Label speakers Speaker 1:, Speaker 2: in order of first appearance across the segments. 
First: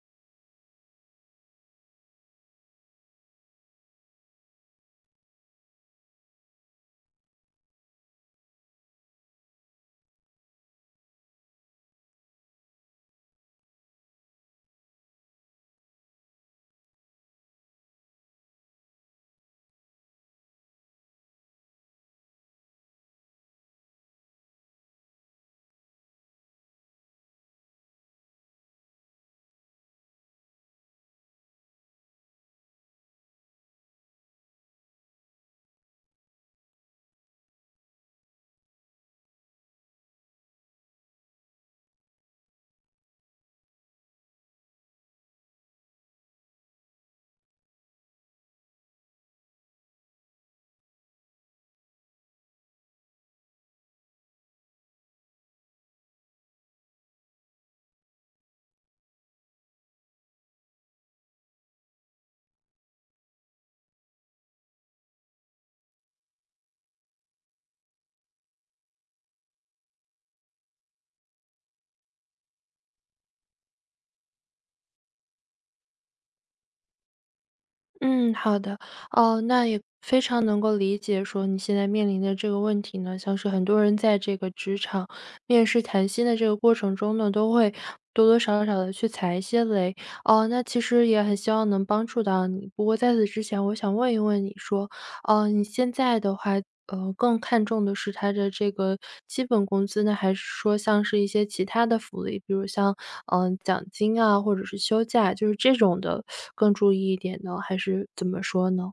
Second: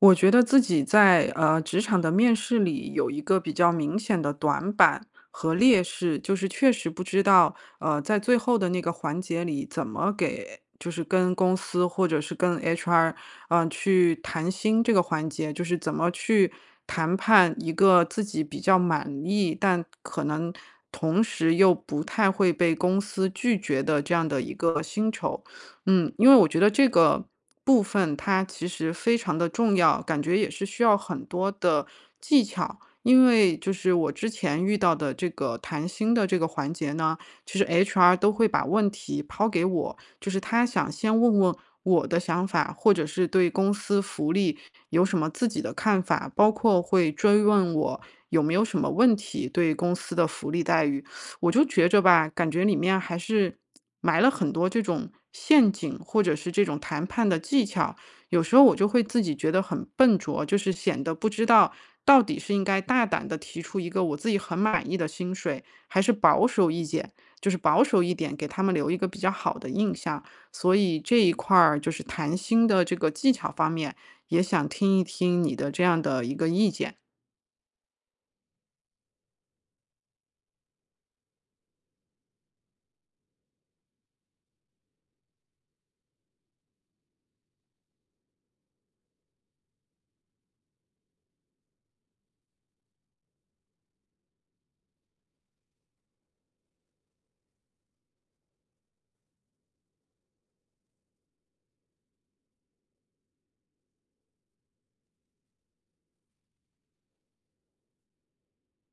Speaker 1: 我觉得自己在职场的面试里有一个比较明显的短板和劣势，就是确实不知道在最后的那个环节里怎么给，就是跟公司或者是跟 HR 去谈薪这个环节，就是怎么去谈判一个自己比较满意，但可能同时又不太会被公司拒绝的这样的一个薪酬。因为我觉得这个部分它其实非常的重要，感觉也是需要很多的技巧。因为就是我之前遇到的这个谈心的这个环节呢，其实 HR 都会把问题抛给我，就是他想先问问我的想法，或者是对公司福利有什么自己的看法，包括会追问我有没有什么问题对公司的福利待遇。我就觉着吧，感觉里面还是埋了很多这种陷阱，或者是这种谈判的技巧。有时候我就会自己觉得很笨拙，就是显得不知道到底是应该大胆的提出一个我自己很满意的薪水，还是保守一点，就是保守一点，给他们留一个比较好的印象。所以这一块儿就是谈薪的这个技巧方面，也想听一听你的这样的一个意见。
Speaker 2: 嗯，好的，哦，那也非常能够理解说你现在面临的这个问题呢，像是很多人在这个职场面试谈薪的这个过程中呢，都会多多少少的去踩一些雷。哦，那其实也很希望能帮助到你。不过在此之前，我想问一问你说，哦，你现在的话，更看重的是他的这个基本工资呢，还是说像是一些其他的福利，比如像，奖金啊，或者是休假，就是这种的更注意一点呢，还是怎么说呢？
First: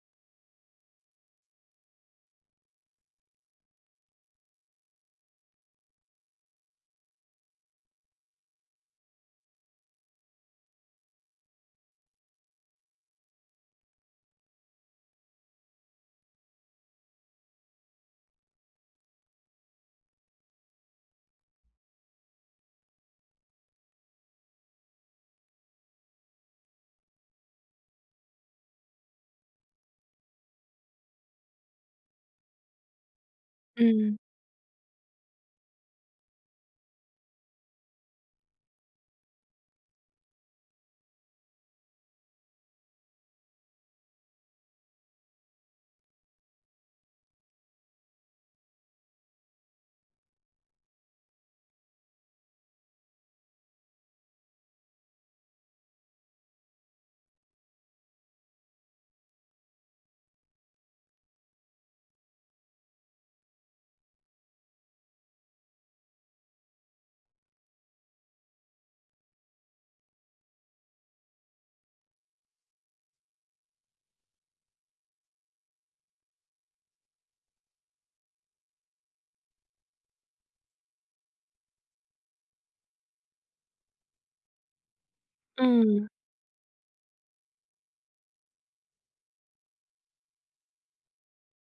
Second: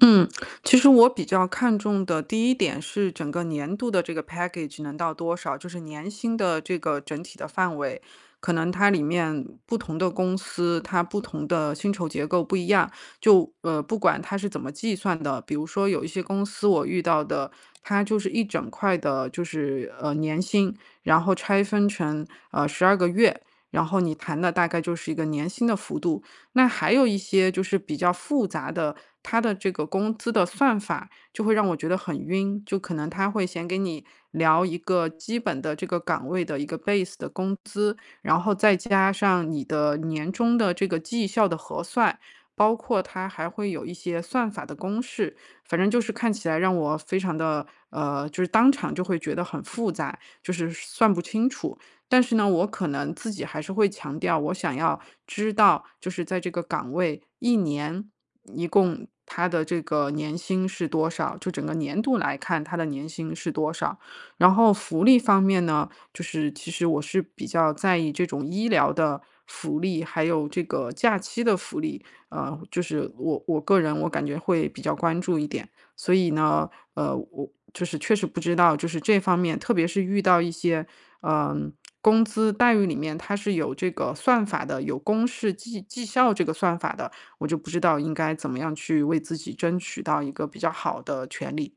Speaker 1: 嗯，其实我比较看重的第一点是整个年度的这个 package 能到多少，就是年薪的这个整体的范围。可能它里面不同的公司，它不同的薪酬结构不一样，就不管它是怎么计算的，比如说有一些公司我遇到的，它就是一整块的，就是年薪，然后拆分成12个月，然后你谈的大概就是一个年薪的幅度。那还有一些就是比较复杂的，它的这个工资的算法就会让我觉得很晕，就可能他会先给你
Speaker 2: 嗯。
Speaker 1: 聊一个基本的这个岗位的一个 base 的工资，然后再加上你的年终的这个绩效的核算，包括它还会有一些算法的公式，反正就是看起来让我非常的就是当场就会觉得很复杂，就是算不清楚。但是呢，我可能自己还是会强调，我想要知道，就是在这个岗位一年一共他的这个年薪是多少，就整个年度来看他的年薪是多少。然后福利方面呢，就是其实我是比较在意这种医疗的福利，还有这个假期的福利，就是我个人我感觉会比较关注一点。所以呢，我就是确实不知道，就是这方面，特别是遇到一些，嗯、工资待遇里面它是有这个算法的，有公式绩绩
Speaker 2: 嗯。
Speaker 1: 效这个算法的，我就不知道应该怎么样去为自己争取到一个比较好的权利。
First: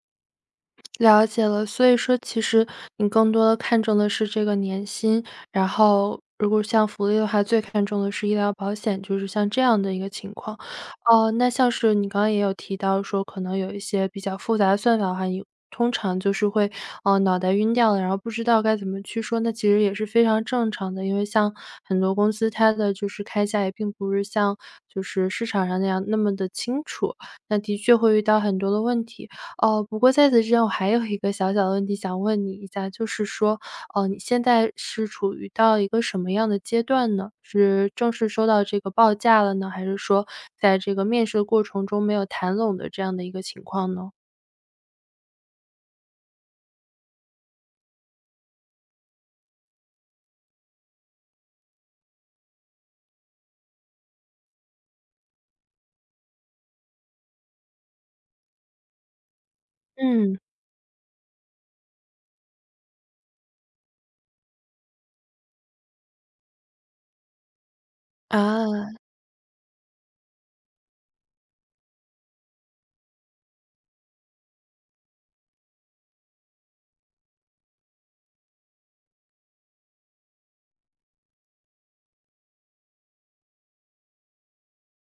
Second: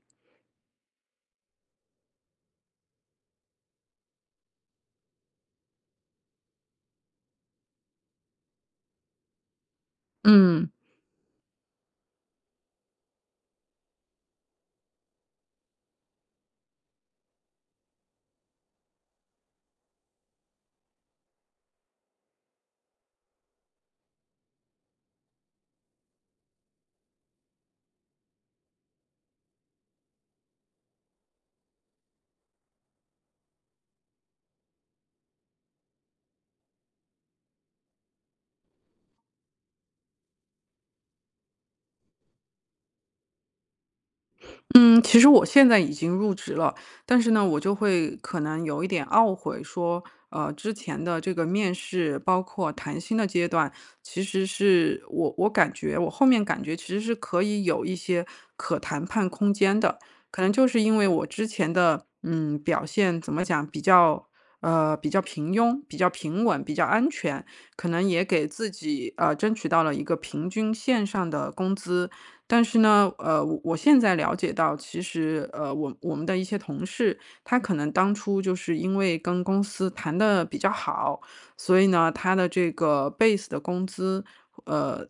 Speaker 2: 了解了，所以说其实你更多的看重的是这个年薪，然后如果像福利的话，最看重的是医疗保险，就是像这样的一个情况。
Speaker 1: 嗯。
Speaker 2: 哦，那像是你刚刚也有提到说，可能有一些比较复杂的算法的话，你通常就是会，哦脑袋晕掉了，然后不知道该怎么去说，那其实也是非常正常的。因为像很多公司，它的就是开价也并不是像就是市场上那样那么的清楚，那的确会遇到很多的问题。哦，不过在此之前我还有一个小小的问题想问你一下，就是说，哦，你现在是处于到一个什么样的阶段呢？是正式收到这个报价了呢，还是说在这个面试的过程中没有谈拢的这样的一个情况呢？
Speaker 1: 嗯，其实我现在已经入职了，但是呢，我就会可能有一点懊悔说，之前的这个面试，包括谈薪的阶段，其实是我感觉我后面感觉其实是可以有一些可谈判空间的，
Speaker 2: 嗯。
Speaker 1: 可能就是因为我之前的表现怎么讲比较比较平庸，比较平稳，比较安全，可能也给自
Speaker 2: 啊。
Speaker 1: 己争取到了一个平均线上的工资。但是呢，我现在了解到，其实，我们的一些同事，他可能当初就是因为跟公司谈的比较好，所以呢，他的这个 base 的工资，呃，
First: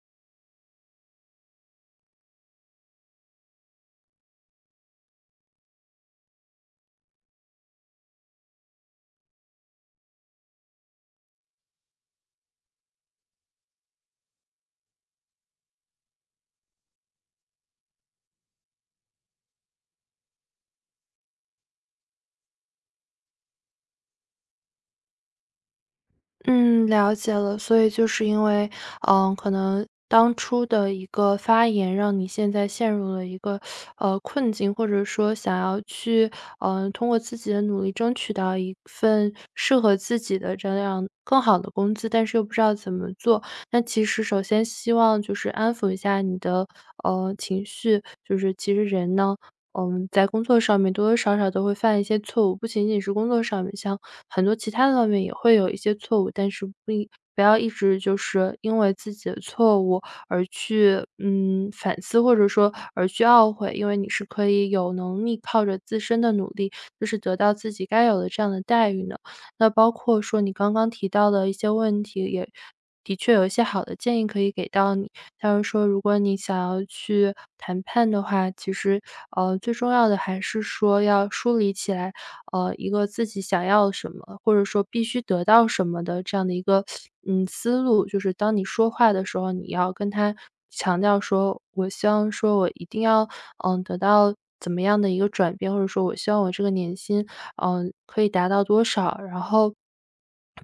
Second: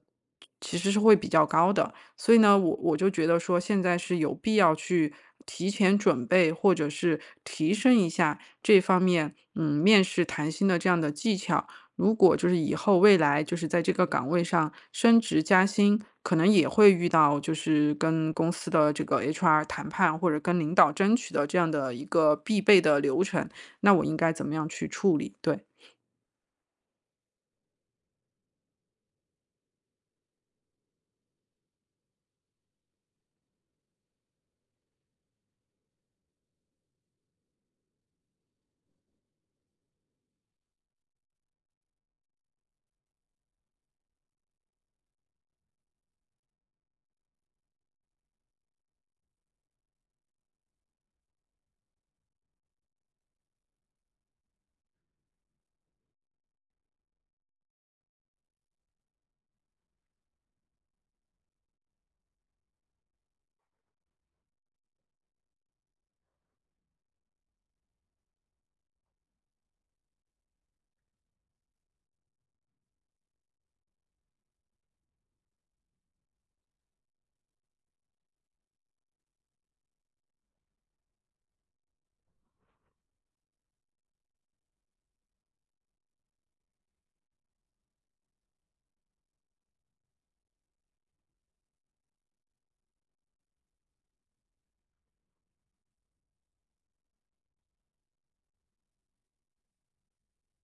Speaker 1: 其实是会比较高的。所以呢，我就觉得说，现在是有必要去提前准备，或者是提升一下这方面，面试谈薪的这样的技巧。如果就是以后未来就是在这个岗位上升职加薪，可能也会遇到就是跟公司的这个 HR 谈判或者跟领导争取的这样的一个必备的流程，那我应该怎么样去处理？对。
Speaker 2: 嗯，了解了。所以就是因为，嗯，可能当初的一个发言，让你现在陷入了一个困境，或者说想要去，嗯，通过自己的努力争取到一份适合自己的这样更好的工资，但是又不知道怎么做。那其实首先希望就是安抚一下你的情绪，就是其实人呢。嗯，在工作上面多多少少都会犯一些错误，不仅仅是工作上面，像很多其他的方面也会有一些错误，但是不要一直就是因为自己的错误而去，嗯，反思或者说而去懊悔，因为你是可以有能力靠着自身的努力，就是得到自己该有的这样的待遇呢。那包括说你刚刚提到的一些问题，也的确有一些好的建议可以给到你。像是说，如果你想要去谈判的话，其实，最重要的还是说要梳理起来一个自己想要什么，或者说必须得到什么的这样的一个，嗯，思路。就是当你说话的时候，你要跟他强调说，我希望说我一定要，嗯，得到怎么样的一个转变，或者说我希望我这个年薪嗯，可以达到多少，然后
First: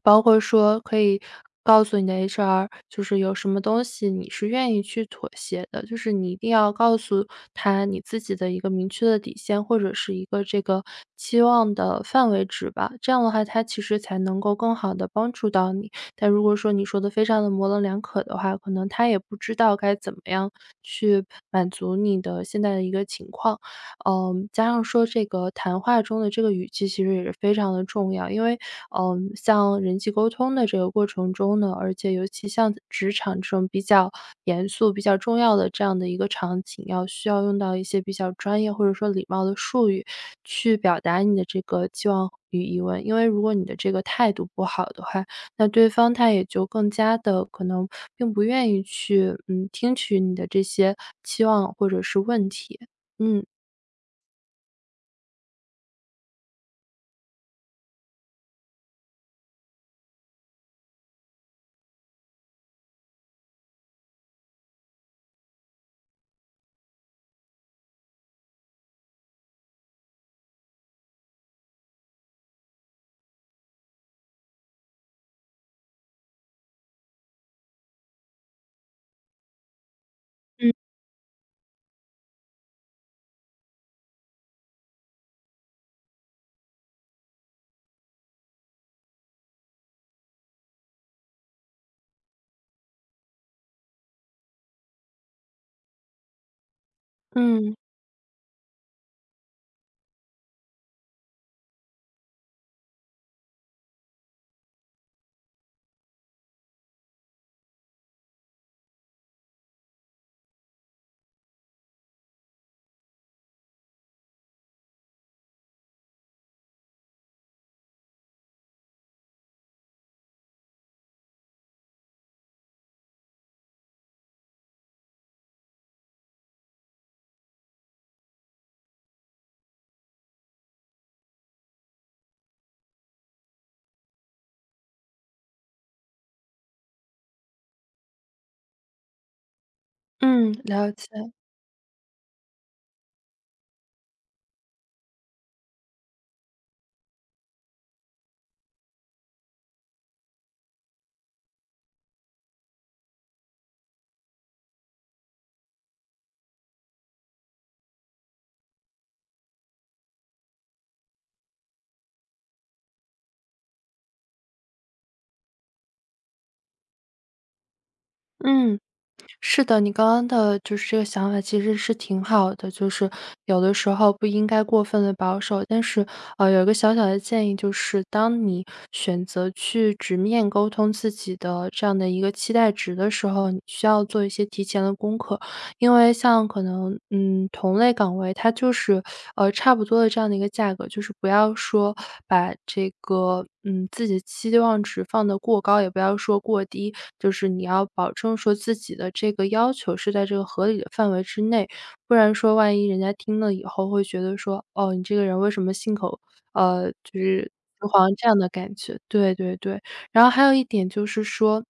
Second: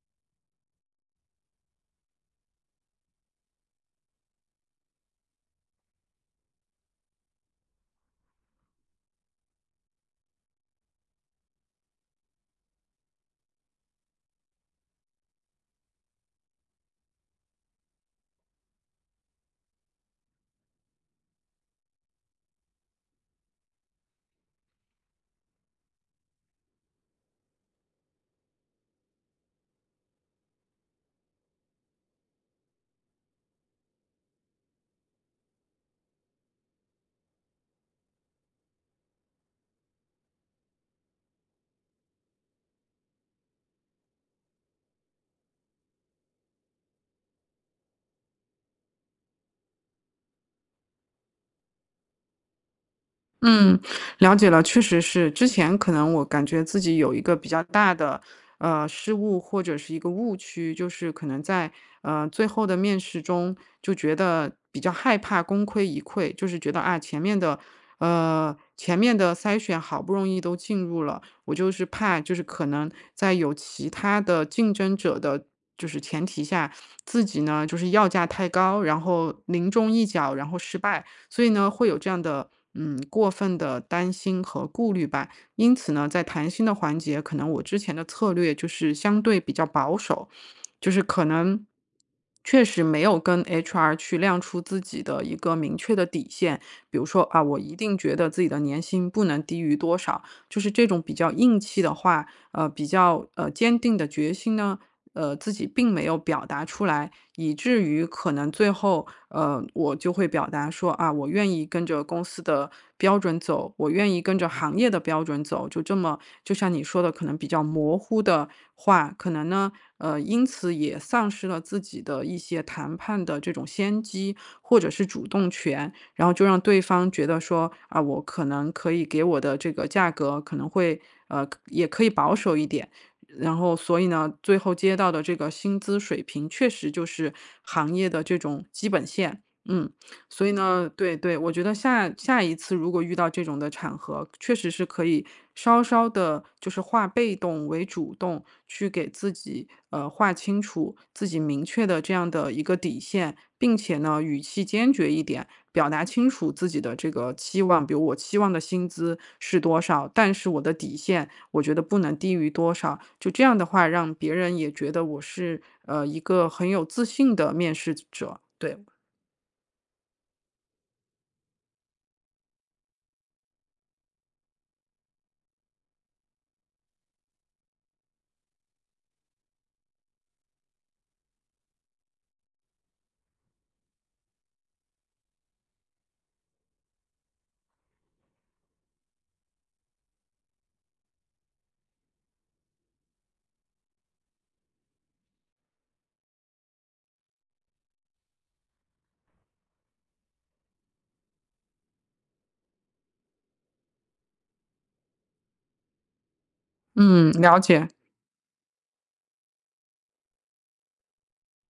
Speaker 2: 包括说可以告诉你的 HR，就是有什么东西你是愿意去妥协的，就是你一定要告诉他你自己的一个明确的底线，或者是一个这个期望的范围值吧。这样的话，他其实才能够更好的帮助到你。但如果说你说的非常的模棱两可的话，可能他也不知道该怎么样去满足你的现在的一个情况。嗯，加上说这个谈话中的这个语气其实也是非常的重要，因为，嗯，像人际沟通的这个过程中呢，而且尤其像职场这种比较严肃、比较重要的这样的一个场景，要需要用到一些比较专业或者说礼貌的术语去表达你的这个期望与疑问。因为如果你的这个态度不好的话，那对方他也就更加的可能并不愿意去，嗯，听取你的这些期望或者是问题。嗯。
Speaker 1: 嗯，了解了，确实是。之前可能我感觉自己有一个比较大的失误或者是一个误区，就是可能在最后的面试中就觉得比较害怕功亏一篑，就是觉得啊前面的筛选好不容易都进入了，我就是怕就是可能在有其他的竞争者的。就是前提下，自己呢就是要价太高，然后临终一脚，然后
Speaker 2: 嗯。
Speaker 1: 失败，所以呢，会有这样的过分的担心和顾虑吧。因此呢，在谈心的环节，可能我之前的策略就是相对比较保守，就是可能确实没有跟 HR 去亮出自己的一个明确的底线，比如说啊，我一
Speaker 2: 嗯。
Speaker 1: 定觉得自己的年薪不能低于多少，就是这种比较硬气的话，比较坚定的决心呢，自己并没有表达出来，以至于可能最后，我就会表达说啊，我愿意跟着公司的标准走，我愿意跟着行业的标准走，就这么，就像你说的，可能比较模糊的话，可能呢，因此也丧失了自己的一些谈判的这种先机或者是主动权，然后就让对方觉得说啊，我可能可以给我的这个价格可能会，也可以保守一点。然后所以呢，最后接到的这个薪资水平确实就是行业的这种基本线。嗯，所
Speaker 2: 嗯，
Speaker 1: 以呢，
Speaker 2: 了解。
Speaker 1: 对对，我觉得下一次如果遇到这种的场合，确实是可以稍稍的，就是化被动为主动，去给自己划清楚自己明确的这样的一个底线，并且呢，语气坚决一点，表达清楚自己的这个期望，比如我期望的薪资是多少，但是我的底线我觉得不能低于多少。就这样的话，让别人也觉得我是一个很有自信的面试者。
Speaker 2: 嗯，
Speaker 1: 对，
Speaker 2: 是的，你刚刚的就是这个想法其实是挺好的，就是有的时候不应该过分的保守。但是，有一个小小的建议，就是当你选择去直面沟通自己的这样的一个期待值的时候，你需要做一些提前的功课。因为像可能，嗯，同类岗位它就是，差不多的这样的一个价格，就是不要说把这个，嗯，自己的期望值放得过高，也不要说过低，就是你要保证说自己的这个要求是在这个合理的范围之内，不然说万一人家听了以后会觉得说，你这个人为什么信口就
Speaker 1: 嗯，
Speaker 2: 是
Speaker 1: 了解，
Speaker 2: 说谎这样的感觉，对对对。然后还有一点就是说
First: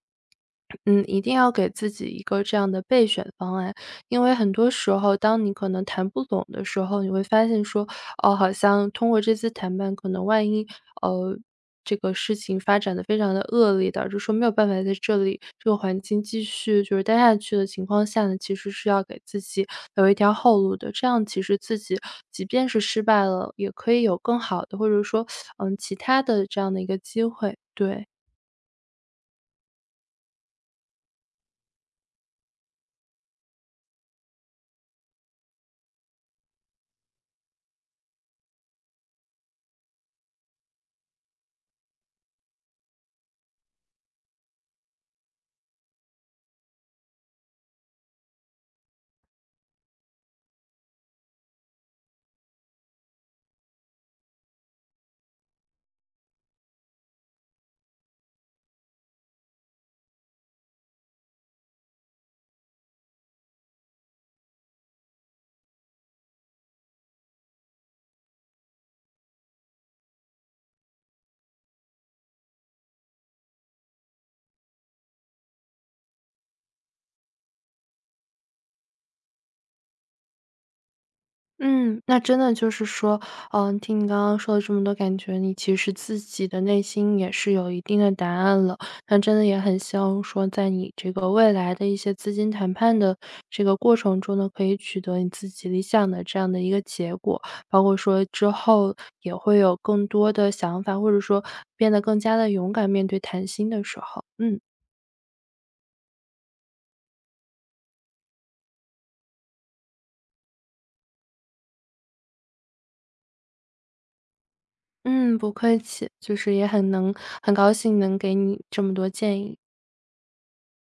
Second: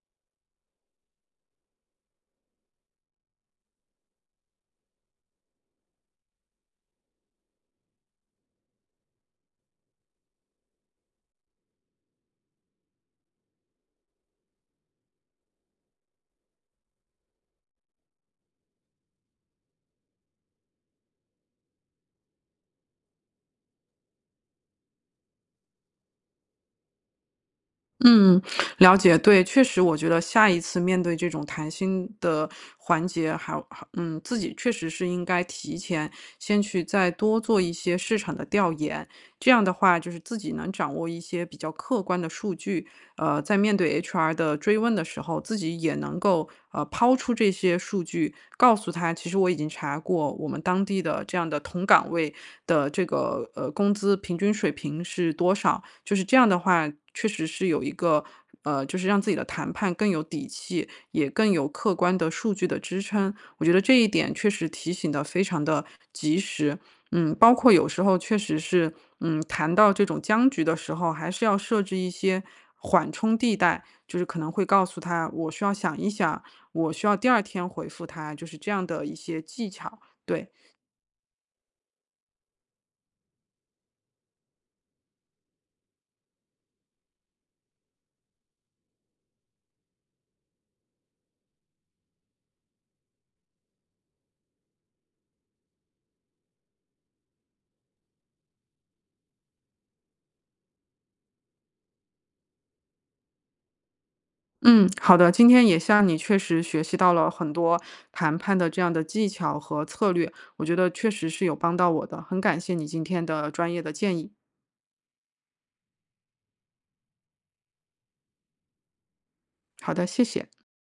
Speaker 2: 嗯，一定要给自己一个这样的备选方案，因为很多时候，当你可能谈不拢的时候，你会发现说，哦，好像通过这次谈判，可能万一呃这个事情发展的非常的恶劣，导致说没有办法在这里这个环境继续就是待下去的情况下呢，其实是要给自己留一条后路的。这样其实自己即便是失败了，也可以有更好的，或者说其他的这样的一个机会。对，
Speaker 1: 嗯，了解。对，确实，我觉得下一次面对这种谈心的环节还，还嗯，自己确实是应该提前先去再多做一些市场的调研，这样的话，就是自己能掌握一些比较客观的数据，在面对 HR 的追问的时候，自己也能够抛出这些数据，告诉他，其实我已经查过我们当地的这样的同岗位的这个工资平均水平是多少，就是这样的话，确实是有一个。就是让自己的谈判更有底气，也更有客观的数据的支撑。我觉得这一点确实提醒的非常的及时。包括有时候确实是，谈到这种僵局的时候，还是要设置一些缓冲地带，就是可能会告诉他，我需要想一想，我需要第二天回复他，就是这样的一些技巧。对，
Speaker 2: 嗯，那真的就是说，嗯，听你刚刚说了这么多，感觉你其实自己的内心也是有一定的答案了。那真的也很希望说，在你这个未来的一些资金谈判的这个过程中呢，可以取得你自己理想的这样的一个结果，包括说之后也会有更多的想法，或者说变得更加的勇敢面对谈心的时候。嗯。
Speaker 1: 嗯，好的，今天也向你确实学习到了很多谈判的这样的技巧和策略，我觉得确实是有帮到我的，很感谢你今天的专业的建议。
Speaker 2: 嗯，不客气，就是也很能很高兴能给你这么多建议。
Speaker 1: 好的，谢谢。